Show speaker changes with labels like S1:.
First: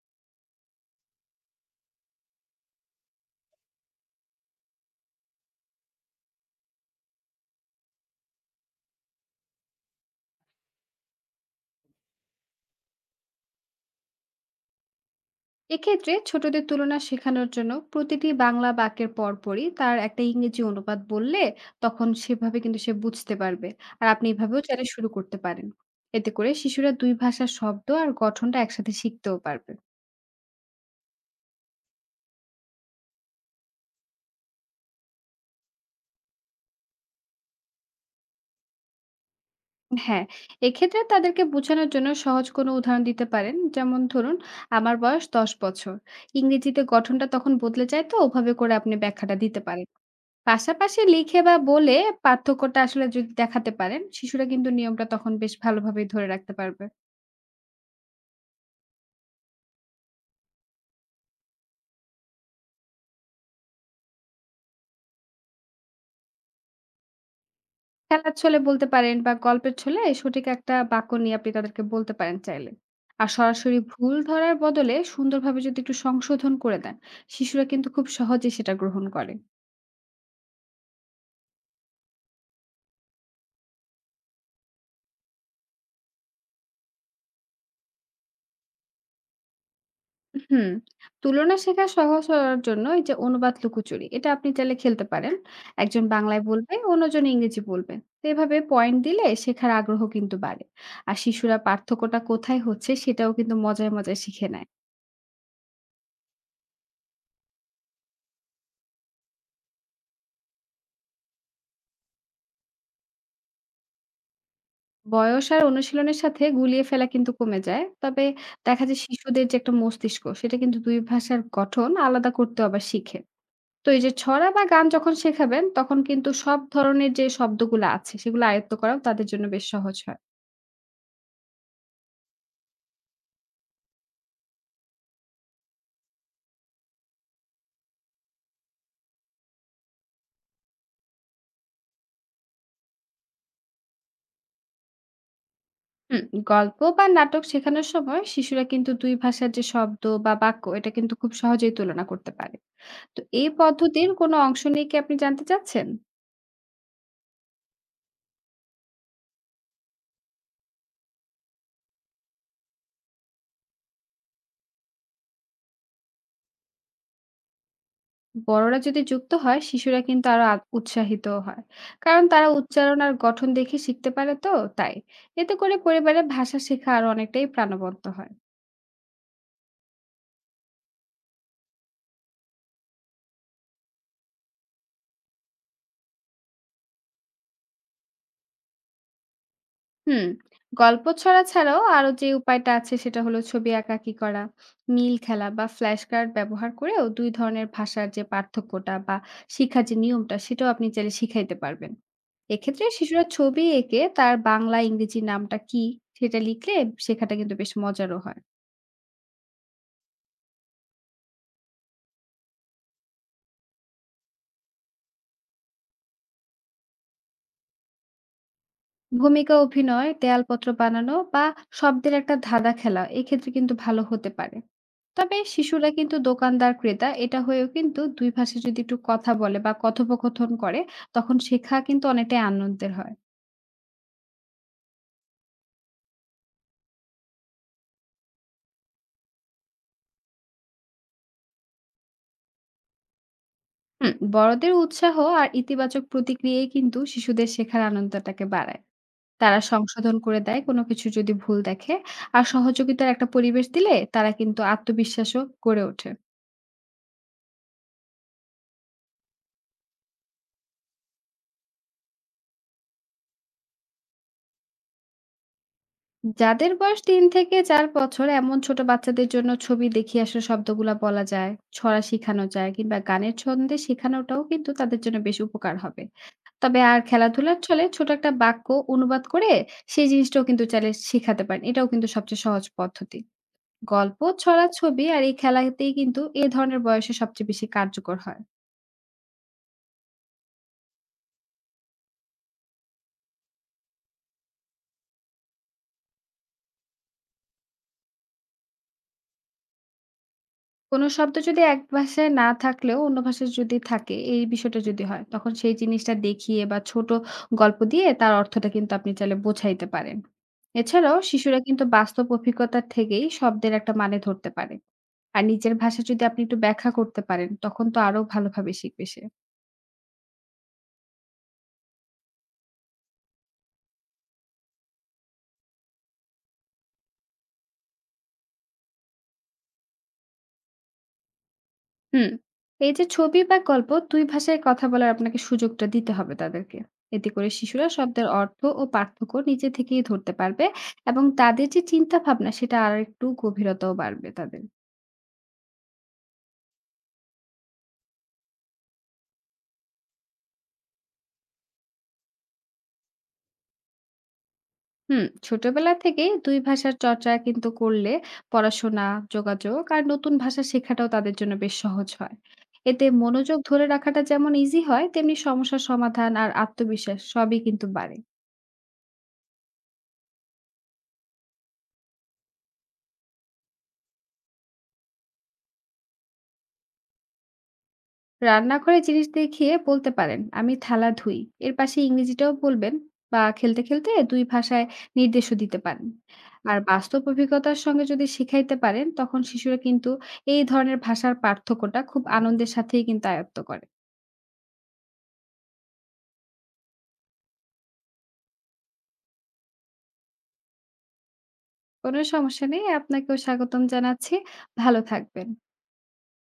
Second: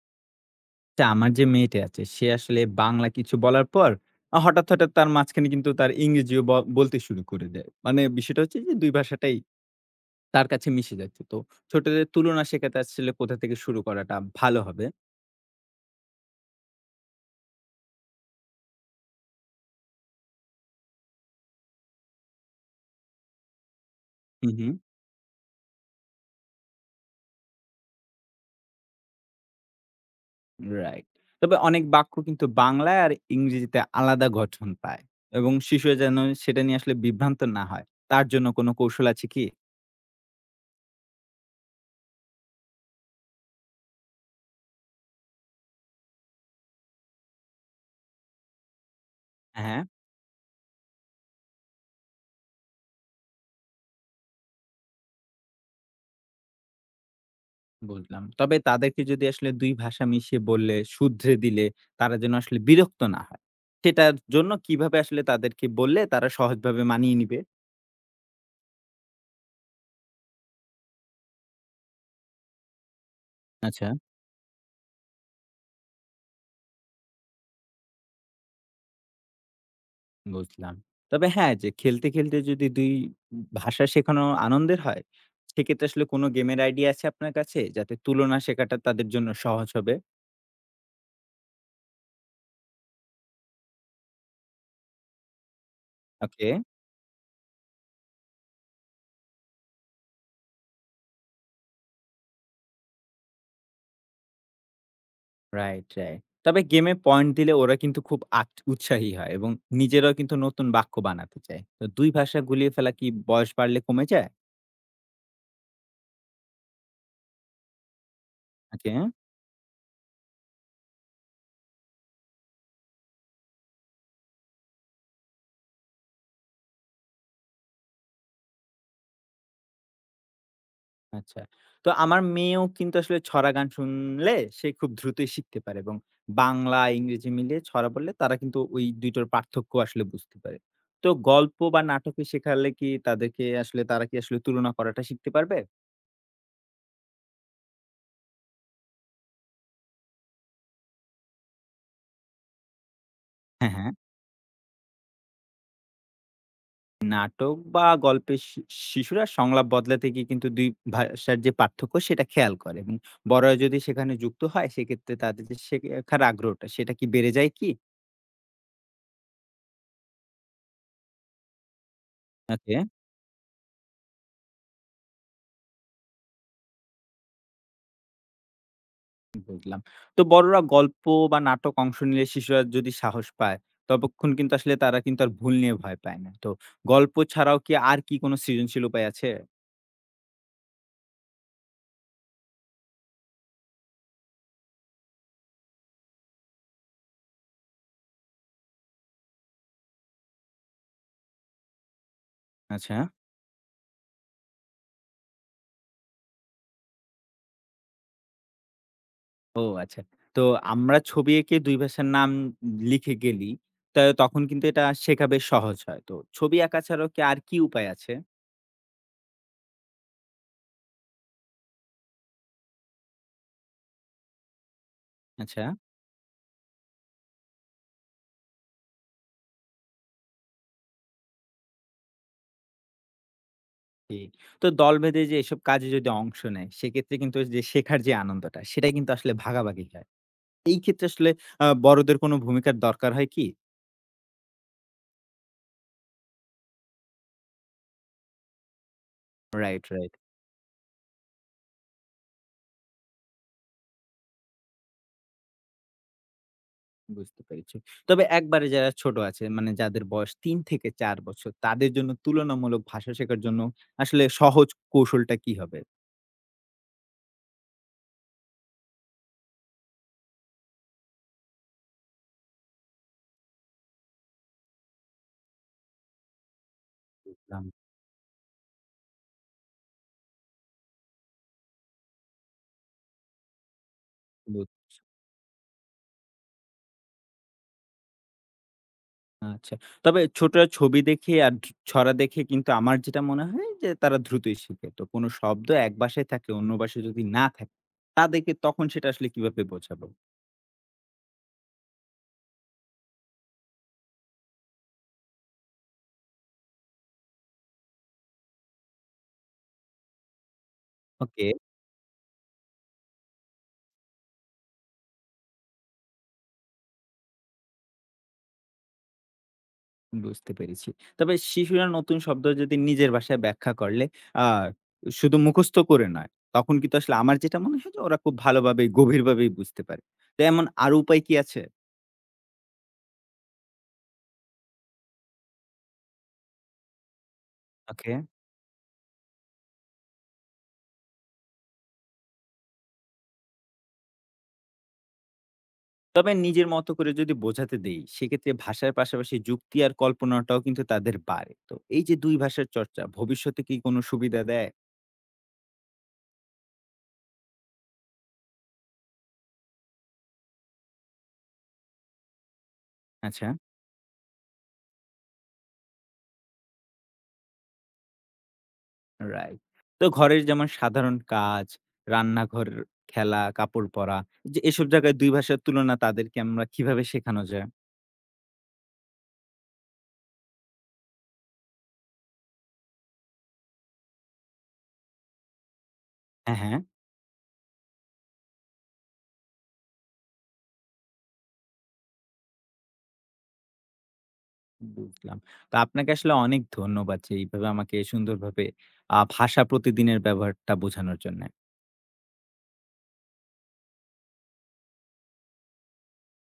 S1: তা আমার যে মেয়েটি আছে সে আসলে বাংলা কিছু বলার পর হঠাৎ তার মাঝখানে কিন্তু তার ইংরেজিও বলতে শুরু করে দেয়। মানে বিষয়টা হচ্ছে যে ২ ভাষাটাই তার কাছে মিশে যাচ্ছে। তো ছোটদের তুলনা শেখাতে আসলে কোথা থেকে শুরু করাটা ভালো হবে?
S2: এক্ষেত্রে ছোটদের তুলনা শেখানোর জন্য প্রতিটি বাংলা বাক্যের পরপরই তার একটা ইংরেজি অনুবাদ বললে তখন সেভাবে কিন্তু সে বুঝতে পারবে। আর আপনি
S1: হুম,
S2: এভাবেও
S1: হুম।
S2: চাইলে শুরু করতে পারেন। এতে করে শিশুরা দুই ভাষার শব্দ আর গঠনটা একসাথে শিখতেও পারবে।
S1: রাইট। তবে অনেক বাক্য কিন্তু বাংলায় আর ইংরেজিতে আলাদা গঠন পায় এবং শিশু যেন সেটা নিয়ে আসলে বিভ্রান্ত না হয়। তার জন্য কোনো কৌশল আছে কি?
S2: হ্যাঁ, এক্ষেত্রে তাদেরকে বোঝানোর জন্য সহজ কোনো উদাহরণ দিতে পারেন। যেমন ধরুন, আমার বয়স ১০ বছর। ইংরেজিতে গঠনটা তখন বদলে যায়, তো ওভাবে করে আপনি ব্যাখ্যাটা দিতে
S1: হ্যাঁ।
S2: পারেন। পাশাপাশি লিখে বা বলে পার্থক্যটা আসলে যদি দেখাতে পারেন, শিশুরা কিন্তু নিয়মটা তখন বেশ ভালোভাবেই ধরে রাখতে পারবে।
S1: বুঝলাম। তবে তাদেরকে যদি আসলে ২ ভাষা মিশিয়ে বললে, শুধরে দিলে, তারা যেন আসলে বিরক্ত না হয়, সেটার জন্য কিভাবে আসলে তাদেরকে বললে তারা সহজভাবে মানিয়ে নিবে?
S2: খেলার ছলে বলতে পারেন বা গল্পের ছলে সঠিক একটা বাক্য নিয়ে আপনি তাদেরকে বলতে পারেন চাইলে। আর সরাসরি
S1: আচ্ছা,
S2: ভুল ধরার বদলে সুন্দরভাবে যদি একটু সংশোধন করে দেন, শিশুরা কিন্তু খুব সহজেই সেটা গ্রহণ করে।
S1: বুঝলাম। তবে হ্যাঁ, যে খেলতে যদি ২ ভাষা শেখানো আনন্দের হয়, সেক্ষেত্রে আসলে কোনো গেমের আইডিয়া আছে আপনার কাছে? যাতে তুলনা শেখাটা তাদের জন্য সহজ হবে?
S2: হুম, তুলনা শেখা সহজ হওয়ার জন্য এই যে অনুবাদ লুকোচুরি, এটা আপনি চাইলে খেলতে পারেন। একজন বাংলায়
S1: ওকে।
S2: বলবে, অন্যজন ইংরেজি বলবে। তো এভাবে পয়েন্ট দিলে শেখার আগ্রহ কিন্তু বাড়ে। আর শিশুরা পার্থক্যটা কোথায় হচ্ছে সেটাও কিন্তু মজায়, মজায় শিখে নেয়।
S1: Right, right. তবে গেমে পয়েন্ট দিলে ওরা কিন্তু খুব উৎসাহী হয় এবং নিজেরাও কিন্তু নতুন বাক্য বানাতে চায়। তো ২ ভাষা গুলিয়ে ফেলা কি বয়স বাড়লে কমে যায়?
S2: বয়স আর অনুশীলনের সাথে গুলিয়ে ফেলা কিন্তু কমে যায়। তবে দেখা
S1: ওকে,
S2: যায় শিশুদের যে একটা মস্তিষ্ক সেটা কিন্তু ২ ভাষার গঠন আলাদা করতে আবার শিখে। তো এই যে ছড়া বা গান যখন শেখাবেন তখন কিন্তু সব ধরনের যে শব্দগুলা আছে সেগুলো আয়ত্ত করাও তাদের জন্য বেশ সহজ হয়।
S1: আচ্ছা। তো আমার মেয়েও কিন্তু আসলে ছড়া গান শুনলে সে খুব দ্রুতই শিখতে পারে এবং বাংলা, ইংরেজি মিলিয়ে ছড়া বললে তারা কিন্তু ওই ২ টার পার্থক্য আসলে বুঝতে পারে। তো গল্প বা নাটকে শেখালে কি তাদেরকে আসলে তারা কি আসলে তুলনা করাটা শিখতে পারবে?
S2: হুম, গল্প বা নাটক শেখানোর সময় শিশুরা কিন্তু দুই ভাষার যে শব্দ বা বাক্য, এটা কিন্তু খুব সহজেই তুলনা করতে পারে। তো এই
S1: হ্যাঁ, হ্যাঁ।
S2: পদ্ধতির কোনো অংশ নিয়ে কি আপনি জানতে চাচ্ছেন?
S1: নাটক বা গল্পের শিশুরা সংলাপ বদলাতে গিয়ে কিন্তু ২ ভাষার যে পার্থক্য সেটা খেয়াল করে এবং বড়রা যদি সেখানে যুক্ত হয় সেক্ষেত্রে তাদের যে শেখার আগ্রহটা সেটা কি বেড়ে যায় কি?
S2: বড়রা যদি যুক্ত হয় শিশুরা কিন্তু আরো উৎসাহিত হয়, কারণ তারা
S1: ওকে।
S2: উচ্চারণ আর গঠন দেখে শিখতে পারে। তো তাই এতে করে পরিবারের ভাষা শেখা আরো অনেকটাই প্রাণবন্ত হয়।
S1: বুঝলাম। তো বড়রা গল্প বা নাটক অংশ নিলে শিশুরা যদি সাহস পায়, ততক্ষণ কিন্তু আসলে তারা কিন্তু আর ভুল নিয়ে ভয় পায় না। তো গল্প ছাড়াও আর কি কোনো সৃজনশীল উপায় আছে?
S2: হুম, গল্প ছড়া ছাড়াও আরো যে উপায়টা আছে সেটা হলো ছবি আঁকাআঁকি করা, মিল খেলা বা ফ্ল্যাশ কার্ড ব্যবহার করেও দুই ধরনের ভাষার যে পার্থক্যটা বা শিক্ষার যে নিয়মটা, সেটাও আপনি চাইলে শিখাইতে পারবেন। এক্ষেত্রে
S1: আচ্ছা।
S2: শিশুরা ছবি এঁকে তার বাংলা, ইংরেজি নামটা কী সেটা লিখলে শেখাটা কিন্তু বেশ মজারও হয়।
S1: ও আচ্ছা। তো আমরা ছবি এঁকে ২ ভাষার নাম লিখে গেলি, তা তখন কিন্তু এটা শেখা বেশ সহজ হয়। তো ছবি আঁকা ছাড়াও আর কি উপায় আছে?
S2: ভূমিকা অভিনয়, দেয়ালপত্র বানানো বা শব্দের একটা ধাঁধা খেলা এক্ষেত্রে কিন্তু ভালো হতে পারে। তবে
S1: আচ্ছা।
S2: শিশুরা কিন্তু দোকানদার ক্রেতা এটা হয়েও কিন্তু ২ ভাষায় যদি একটু কথা বলে বা কথোপকথন করে তখন শেখা কিন্তু অনেকটাই আনন্দের হয়।
S1: জি। তো দল বেঁধে যে এসব কাজে যদি অংশ নেয়, সেক্ষেত্রে কিন্তু যে শেখার যে আনন্দটা, সেটা কিন্তু আসলে ভাগাভাগি হয়। এই ক্ষেত্রে আসলে বড়দের কোনো ভূমিকার দরকার হয় কি?
S2: হুম, বড়দের উৎসাহ আর ইতিবাচক প্রতিক্রিয়াই কিন্তু শিশুদের শেখার আনন্দটাকে বাড়ায়। তারা
S1: রাইট, রাইট।
S2: সংশোধন করে দেয় কোনো কিছু যদি ভুল দেখে। আর সহযোগিতার একটা পরিবেশ দিলে তারা কিন্তু আত্মবিশ্বাসও গড়ে ওঠে।
S1: বুঝতে পেরেছি। তবে একবারে যারা ছোট আছে মানে যাদের বয়স ৩ থেকে ৪ বছর তাদের জন্য তুলনামূলক ভাষা শেখার জন্য আসলে সহজ কৌশলটা কি হবে?
S2: যাদের বয়স ৩ থেকে ৪ বছর এমন ছোট বাচ্চাদের জন্য ছবি দেখিয়ে আসলে শব্দগুলা বলা যায়, ছড়া শিখানো যায় কিংবা গানের ছন্দে শেখানোটাও কিন্তু তাদের জন্য বেশ উপকার হবে। তবে আর খেলাধুলার
S1: বুঝলাম।
S2: ছলে ছোট একটা বাক্য অনুবাদ করে সেই জিনিসটাও কিন্তু চাইলে শিখাতে পারেন। এটাও কিন্তু সবচেয়ে সহজ পদ্ধতি। গল্প, ছড়া,
S1: বু
S2: ছবি আর এই খেলাতেই কিন্তু এ ধরনের বয়সে সবচেয়ে বেশি কার্যকর হয়।
S1: আচ্ছা। তবে ছোটরা ছবি দেখে আর ছড়া দেখে কিন্তু আমার যেটা মনে হয় যে তারা দ্রুতই শিখে। তো কোনো শব্দ এক ভাষায় থাকে অন্য ভাষায় যদি না থাকে তাদেরকে তখন সেটা আসলে কিভাবে বোঝাবো?
S2: কোনো শব্দ যদি এক ভাষায় না থাকলেও অন্য ভাষায় যদি থাকে, এই বিষয়টা যদি হয়, তখন সেই জিনিসটা দেখিয়ে বা ছোট গল্প দিয়ে তার অর্থটা কিন্তু আপনি চাইলে বোঝাইতে পারেন। এছাড়াও
S1: ওকে।
S2: শিশুরা কিন্তু বাস্তব অভিজ্ঞতা থেকেই শব্দের একটা মানে ধরতে পারে। আর নিজের ভাষা যদি আপনি একটু ব্যাখ্যা করতে পারেন, তখন তো আরো ভালোভাবে শিখবে সে।
S1: বুঝতে পেরেছি। তবে শিশুরা নতুন শব্দ যদি নিজের ভাষায় ব্যাখ্যা করলে আ শুধু মুখস্থ করে নয়, তখন কিন্তু আসলে আমার যেটা মনে হয় যে ওরা খুব ভালোভাবে গভীরভাবেই বুঝতে পারে। তো এমন আরো উপায় কি আছে?
S2: হুম। এই যে ছবি বা গল্প ২ ভাষায় কথা বলার আপনাকে সুযোগটা দিতে হবে তাদেরকে। এতে করে শিশুরা
S1: ওকে।
S2: শব্দের অর্থ ও পার্থক্য নিজে থেকেই ধরতে পারবে এবং তাদের যে চিন্তা ভাবনা সেটা আরেকটু গভীরতাও বাড়বে তাদের।
S1: তবে নিজের মতো করে যদি বোঝাতে দেই, সেক্ষেত্রে ভাষার পাশাপাশি যুক্তি আর কল্পনাটাও কিন্তু তাদের বাড়ে। তো এই যে ২ ভাষার চর্চা ভবিষ্যতে কি কোনো সুবিধা দেয়?
S2: হুম, ছোটবেলা থেকেই ২ ভাষার চর্চা কিন্তু করলে পড়াশোনা, যোগাযোগ আর নতুন ভাষা শেখাটাও তাদের জন্য বেশ সহজ হয়। এতে
S1: আচ্ছা।
S2: মনোযোগ ধরে রাখাটা যেমন ইজি হয়, তেমনি সমস্যার সমাধান আর আত্মবিশ্বাস সবই কিন্তু বাড়ে।
S1: রাইট। তো ঘরের যেমন সাধারণ কাজ, রান্নাঘর, খেলা, কাপড় পরা যে এসব জায়গায় ২ ভাষার তুলনা তাদেরকে আমরা কিভাবে শেখানো যায়?
S2: রান্নাঘরে জিনিস দেখিয়ে বলতে পারেন আমি থালা ধুই, এর পাশে ইংরেজিটাও বলবেন বা খেলতে খেলতে দুই ভাষায় নির্দেশও দিতে পারেন।
S1: হ্যাঁ,
S2: হুম, আর
S1: হ্যাঁ,
S2: বাস্তব অভিজ্ঞতার সঙ্গে যদি শিখাইতে পারেন তখন শিশুরা কিন্তু এই ধরনের ভাষার পার্থক্যটা খুব আনন্দের সাথেই কিন্তু আয়ত্ত করে।
S1: বুঝলাম। তো আপনাকে আসলে অনেক ধন্যবাদ যে এইভাবে আমাকে সুন্দরভাবে ভাষা প্রতিদিনের ব্যবহারটা বোঝানোর জন্যে।
S2: কোনো সমস্যা নেই, আপনাকেও স্বাগতম জানাচ্ছি। ভালো থাকবেন।